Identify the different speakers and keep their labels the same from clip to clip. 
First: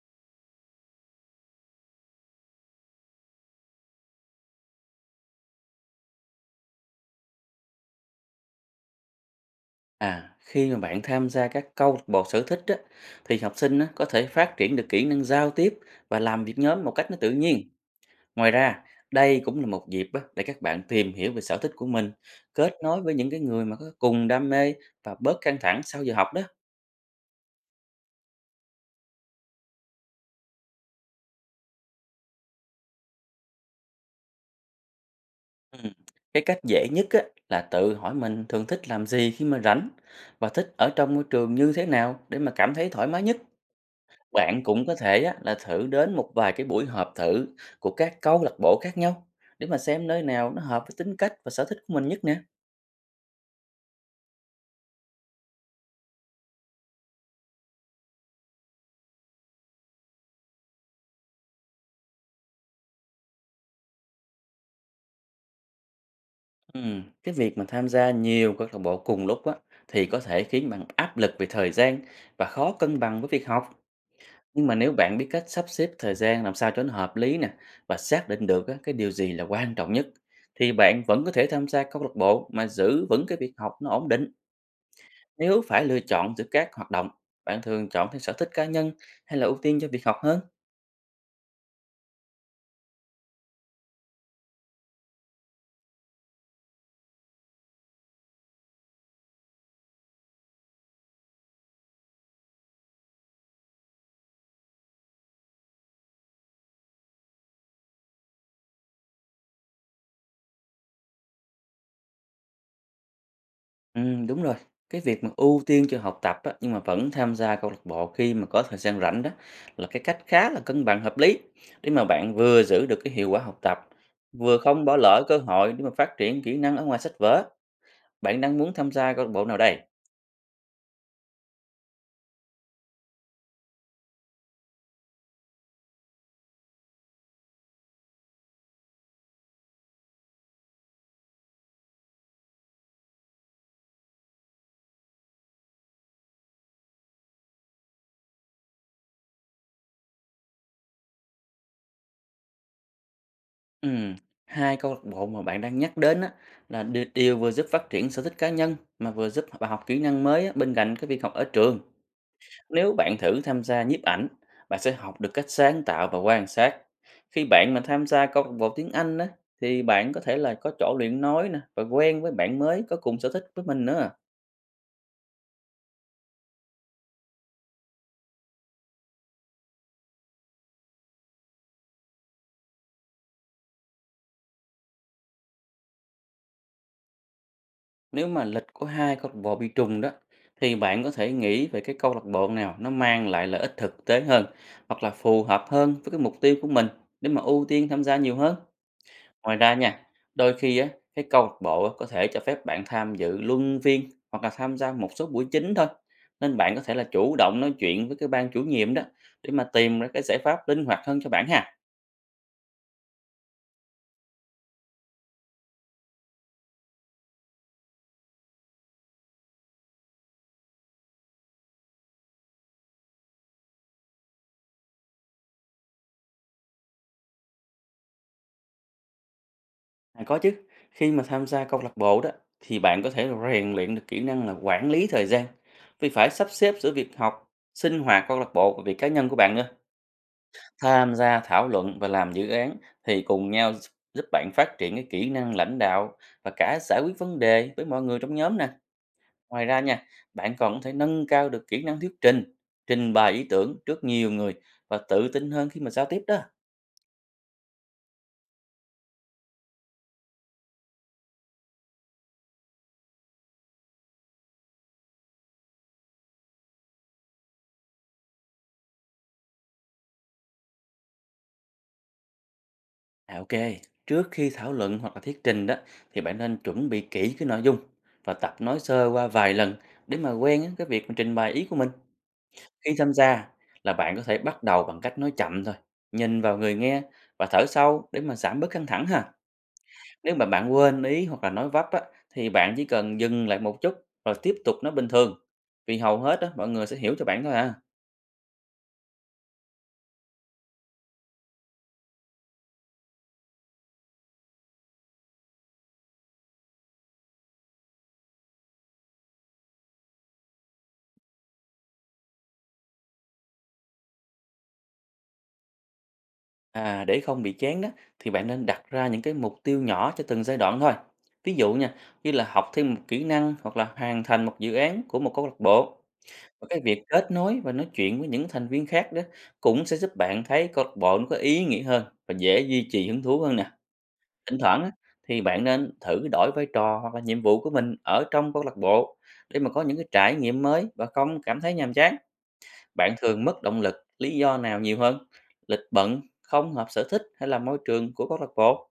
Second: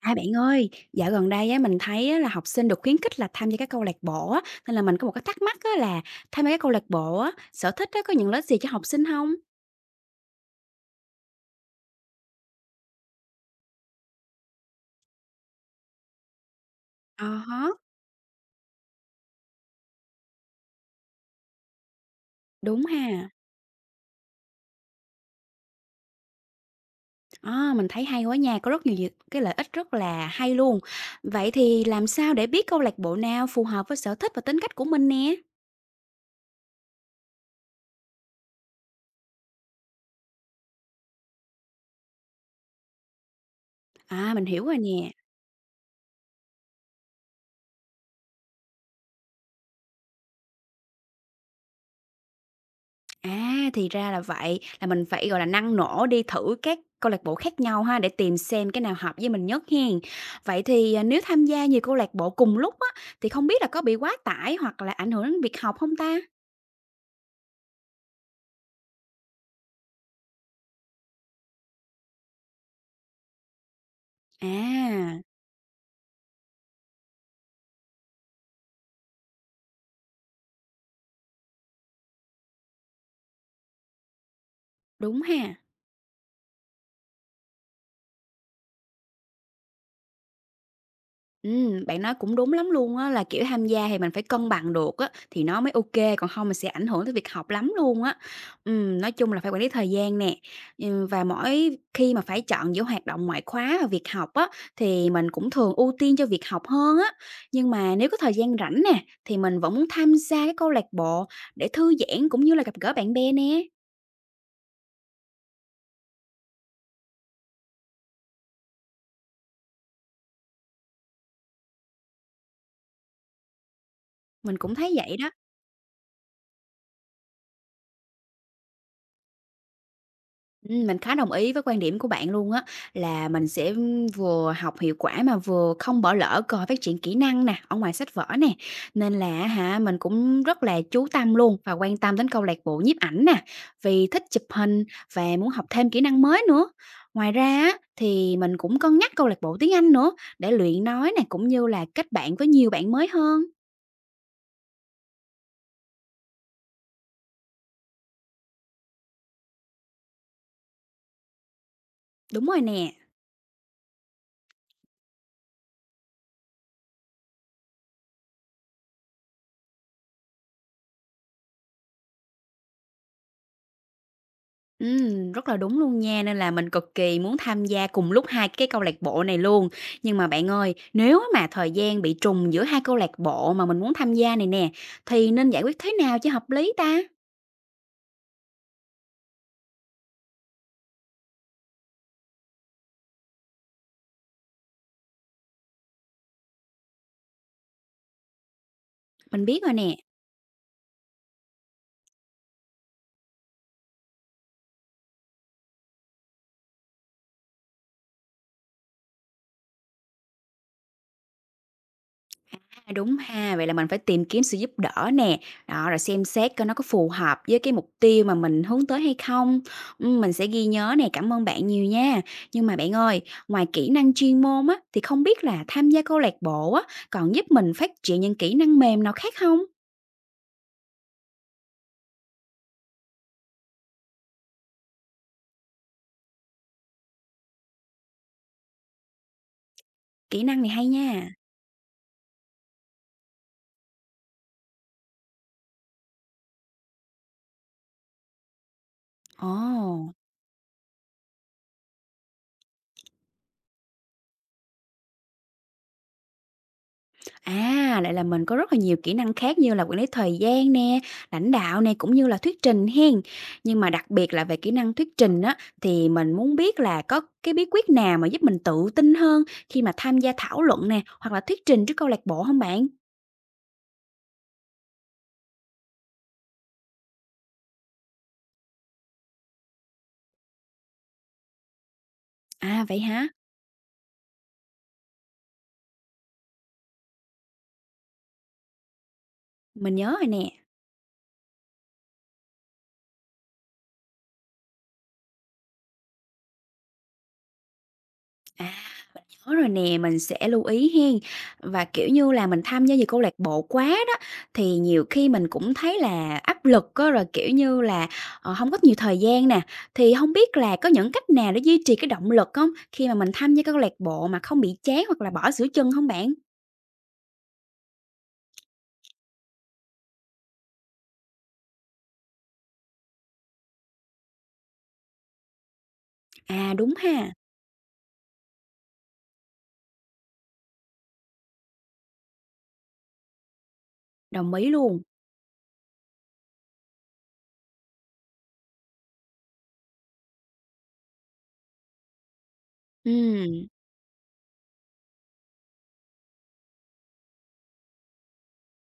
Speaker 1: À, bạn ơi, dạo gần đây á, mình thấy á, là học sinh được khuyến khích là tham gia các câu lạc bộ á, nên là mình có một cái thắc mắc á, là tham gia các câu lạc bộ á, sở thích á, có những lợi ích gì cho học sinh không?
Speaker 2: À, khi mà bạn tham gia các câu lạc bộ sở thích á, thì học sinh á, có thể phát triển được kỹ năng giao tiếp và làm việc nhóm một cách nó tự
Speaker 1: À há,
Speaker 2: nhiên. Ngoài ra, đây cũng là một dịp á, để các bạn tìm hiểu về sở thích của mình, kết
Speaker 1: đúng
Speaker 2: nối với những
Speaker 1: ha.
Speaker 2: cái người mà có cùng đam mê và bớt căng thẳng sau giờ học đó.
Speaker 1: À, mình thấy hay quá nha, có rất nhiều nhiều cái lợi ích rất là hay luôn. Vậy thì làm sao để biết câu lạc bộ nào phù hợp với sở thích và tính cách của mình nè?
Speaker 2: Ừ. Cái cách dễ nhất á, là tự hỏi mình thường thích làm gì khi mà rảnh và thích ở trong môi trường như thế nào để mà cảm thấy thoải mái nhất.
Speaker 1: À, mình
Speaker 2: Bạn
Speaker 1: hiểu rồi
Speaker 2: cũng có
Speaker 1: nè.
Speaker 2: thể á, là thử đến một vài cái buổi họp thử của các câu lạc bộ khác nhau để mà xem nơi nào nó hợp với tính cách và sở thích của mình nhất nè.
Speaker 1: À, thì ra là vậy, là mình phải, gọi là, năng nổ đi thử các câu lạc bộ khác nhau ha, để tìm xem cái nào hợp với mình nhất hen. Vậy thì, à, nếu tham gia nhiều câu lạc bộ cùng lúc á, thì không biết là có bị quá tải hoặc là ảnh hưởng đến việc học không ta?
Speaker 2: Cái việc mà tham gia nhiều câu lạc bộ cùng lúc á, thì có thể khiến bạn áp lực về thời gian và khó cân bằng với việc học. Nhưng mà nếu bạn
Speaker 1: À,
Speaker 2: biết cách sắp xếp thời gian làm sao cho nó hợp lý nè và xác định được á, cái điều gì là quan trọng nhất thì bạn vẫn có thể tham gia câu lạc bộ mà giữ vững cái việc học nó ổn định.
Speaker 1: đúng ha.
Speaker 2: Nếu phải lựa chọn giữa các hoạt động, bạn thường chọn theo sở thích cá nhân hay là ưu tiên cho việc học hơn?
Speaker 1: Bạn nói cũng đúng lắm luôn á, là, kiểu, tham gia thì mình phải cân bằng được á, thì nó mới ok còn không mình sẽ ảnh hưởng tới việc học lắm luôn á. Nói chung là phải quản lý thời gian nè, và mỗi khi mà phải chọn giữa hoạt động ngoại khóa và việc học á, thì mình cũng thường ưu tiên cho việc học hơn á. Nhưng mà nếu có thời gian rảnh nè, thì mình vẫn muốn tham gia cái câu lạc bộ để thư giãn cũng như là gặp gỡ bạn bè nè,
Speaker 2: Ừ, đúng rồi. Cái việc mà ưu tiên cho học tập á, nhưng mà vẫn tham gia câu lạc bộ khi mà có thời gian rảnh đó là cái cách khá là cân bằng hợp lý để mà bạn vừa giữ được cái hiệu quả học tập, vừa
Speaker 1: mình cũng
Speaker 2: không
Speaker 1: thấy
Speaker 2: bỏ
Speaker 1: vậy
Speaker 2: lỡ
Speaker 1: đó.
Speaker 2: cơ hội để mà phát triển kỹ năng ở ngoài sách vở. Bạn đang muốn tham gia câu lạc bộ nào đây?
Speaker 1: Mình khá đồng ý với quan điểm của bạn luôn á, là mình sẽ vừa học hiệu quả mà vừa không bỏ lỡ cơ hội phát triển kỹ năng nè, ở ngoài sách vở nè. Nên là hả, mình cũng rất là chú tâm luôn và quan tâm đến câu lạc bộ nhiếp ảnh nè, vì thích chụp hình và muốn học thêm kỹ năng mới nữa. Ngoài ra á, thì mình cũng cân nhắc câu lạc bộ tiếng Anh nữa, để luyện nói nè, cũng như là kết bạn với nhiều bạn mới hơn.
Speaker 2: Ừ, hai câu lạc bộ mà bạn đang nhắc đến á, là đều vừa giúp phát triển sở thích cá nhân mà vừa giúp bạn học kỹ năng mới á, bên cạnh cái việc học ở trường.
Speaker 1: Đúng rồi
Speaker 2: Nếu
Speaker 1: nè.
Speaker 2: bạn thử tham gia nhiếp ảnh, bạn sẽ học được cách sáng tạo và quan sát. Khi bạn mà tham gia câu lạc bộ tiếng Anh á, thì bạn có thể là có chỗ luyện nói nè và quen với bạn mới có cùng sở thích với mình nữa.
Speaker 1: Rất là đúng luôn nha, nên là mình cực kỳ muốn tham gia cùng lúc hai cái câu lạc bộ này luôn. Nhưng mà bạn ơi, nếu mà thời gian bị trùng giữa hai câu lạc bộ mà mình muốn tham gia này nè, thì nên giải quyết thế nào cho hợp lý ta?
Speaker 2: Nếu mà lịch của hai câu lạc bộ bị trùng đó, thì bạn có thể nghĩ về cái câu lạc bộ nào nó mang lại lợi ích thực tế hơn hoặc là phù hợp hơn với cái mục tiêu của mình để mà ưu tiên tham gia nhiều hơn.
Speaker 1: Mình
Speaker 2: Ngoài
Speaker 1: biết rồi
Speaker 2: ra
Speaker 1: nè.
Speaker 2: nha, đôi khi á, cái câu lạc bộ á, có thể cho phép bạn tham dự luân phiên hoặc là tham gia một số buổi chính thôi. Nên bạn có thể là chủ động nói chuyện với cái ban chủ nhiệm đó để mà tìm ra cái giải pháp linh hoạt hơn cho bạn ha.
Speaker 1: À, đúng ha, vậy là mình phải tìm kiếm sự giúp đỡ nè, đó, rồi xem xét coi nó có phù hợp với cái mục tiêu mà mình hướng tới hay không. Mình sẽ ghi nhớ nè, cảm ơn bạn nhiều nha. Nhưng mà bạn ơi, ngoài kỹ năng chuyên môn á, thì không biết là tham gia câu lạc bộ á, còn giúp mình phát triển những kỹ năng mềm nào khác không?
Speaker 2: À, có chứ, khi mà tham gia câu lạc bộ đó thì bạn có thể rèn luyện được kỹ năng là quản lý thời gian vì phải sắp xếp giữa việc học, sinh hoạt câu lạc bộ và việc cá nhân của bạn nữa.
Speaker 1: Kỹ năng này hay
Speaker 2: Tham
Speaker 1: nha.
Speaker 2: gia thảo luận và làm dự án thì cùng nhau giúp giúp bạn phát triển cái kỹ năng lãnh đạo và cả giải quyết vấn đề với mọi người trong nhóm nè. Ngoài ra nha,
Speaker 1: Ồ.
Speaker 2: bạn còn có thể nâng cao được kỹ năng thuyết trình, trình bày ý tưởng trước nhiều người và tự tin hơn khi mà giao tiếp đó.
Speaker 1: À, lại là mình có rất là nhiều kỹ năng khác như là quản lý thời gian nè, lãnh đạo nè, cũng như là thuyết trình hen. Nhưng mà đặc biệt là về kỹ năng thuyết trình á, thì mình muốn biết là có cái bí quyết nào mà giúp mình tự tin hơn khi mà tham gia thảo luận nè, hoặc là thuyết trình trước câu lạc bộ không bạn?
Speaker 2: À, ok, trước khi thảo luận hoặc là thuyết trình đó thì bạn nên chuẩn bị kỹ cái nội dung và tập nói sơ qua vài lần để mà quen á, cái việc mà trình bày ý của mình.
Speaker 1: À,
Speaker 2: Khi
Speaker 1: vậy
Speaker 2: tham
Speaker 1: hả?
Speaker 2: gia là bạn có thể bắt đầu bằng cách nói chậm thôi, nhìn vào người nghe và thở sâu để mà giảm bớt căng thẳng ha.
Speaker 1: Mình nhớ rồi
Speaker 2: Nếu mà
Speaker 1: nè.
Speaker 2: bạn quên ý hoặc là nói vấp á, thì bạn chỉ cần dừng lại một chút rồi tiếp tục nói bình thường. Vì hầu hết á, mọi người sẽ hiểu cho bạn thôi à.
Speaker 1: À. Có rồi nè, mình sẽ lưu ý hen. Và, kiểu như là, mình tham gia nhiều câu lạc bộ quá đó, thì nhiều khi mình cũng thấy là áp lực á, rồi, kiểu như là, ờ, hông có nhiều thời gian nè. Thì không biết là có những cách nào để duy trì cái động lực không khi mà mình tham gia các câu lạc bộ mà không bị chán hoặc là bỏ giữa chừng không bạn?
Speaker 2: À, để không bị chán đó thì bạn nên đặt ra những cái mục tiêu nhỏ cho từng giai đoạn thôi. Ví dụ nha, như là học thêm một kỹ năng hoặc là hoàn thành một dự án của một câu lạc bộ. Và
Speaker 1: À,
Speaker 2: cái
Speaker 1: đúng
Speaker 2: việc
Speaker 1: ha,
Speaker 2: kết nối và nói chuyện với những thành viên khác đó cũng sẽ giúp bạn thấy câu lạc bộ nó có ý nghĩa hơn và dễ duy trì hứng thú hơn nè.
Speaker 1: đồng
Speaker 2: Thỉnh
Speaker 1: ý
Speaker 2: thoảng á,
Speaker 1: luôn.
Speaker 2: thì bạn nên thử đổi vai trò hoặc là nhiệm vụ của mình ở trong câu lạc bộ để mà có những cái trải nghiệm mới và không cảm thấy nhàm chán. Bạn thường mất
Speaker 1: Ừm.
Speaker 2: động lực lý do nào nhiều hơn? Lịch bận, không hợp sở thích hay là môi trường của câu lạc bộ?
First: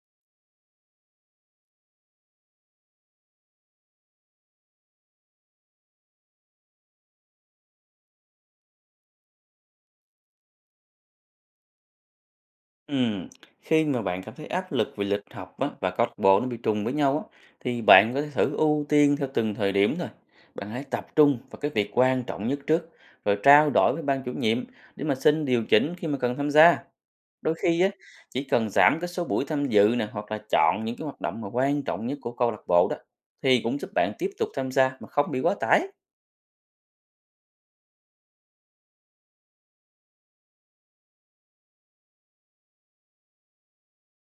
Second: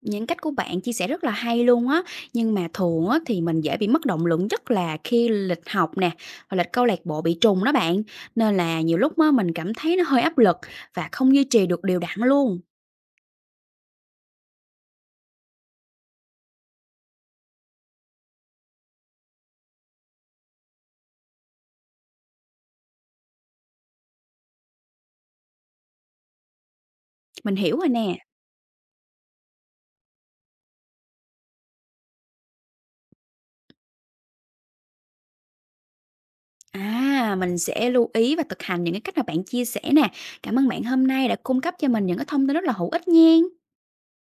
Speaker 1: Những cách của bạn chia sẻ rất là hay luôn á, nhưng mà thường á thì mình dễ bị mất động lực nhất là khi lịch học nè, hoặc lịch câu lạc bộ bị trùng đó bạn, nên là nhiều lúc á mình cảm thấy nó hơi áp lực và không duy trì được đều đặn luôn.
Speaker 2: Ừm, khi mà bạn cảm thấy áp lực vì lịch học á, và câu lạc bộ nó bị trùng với nhau á, thì bạn có thể thử ưu tiên theo từng thời điểm thôi. Bạn hãy tập trung vào cái việc quan trọng nhất trước, rồi trao đổi với ban chủ nhiệm để mà xin điều chỉnh khi mà cần tham gia. Đôi
Speaker 1: Mình hiểu
Speaker 2: khi á,
Speaker 1: rồi nè.
Speaker 2: chỉ cần giảm cái số buổi tham dự nè hoặc là chọn những cái hoạt động mà quan trọng nhất của câu lạc bộ đó thì cũng giúp bạn tiếp tục tham gia mà không bị quá tải.
Speaker 1: À, mình sẽ lưu ý và thực hành những cái cách mà bạn chia sẻ nè. Cảm ơn bạn hôm nay đã cung cấp cho mình những cái thông tin rất là hữu ích nha.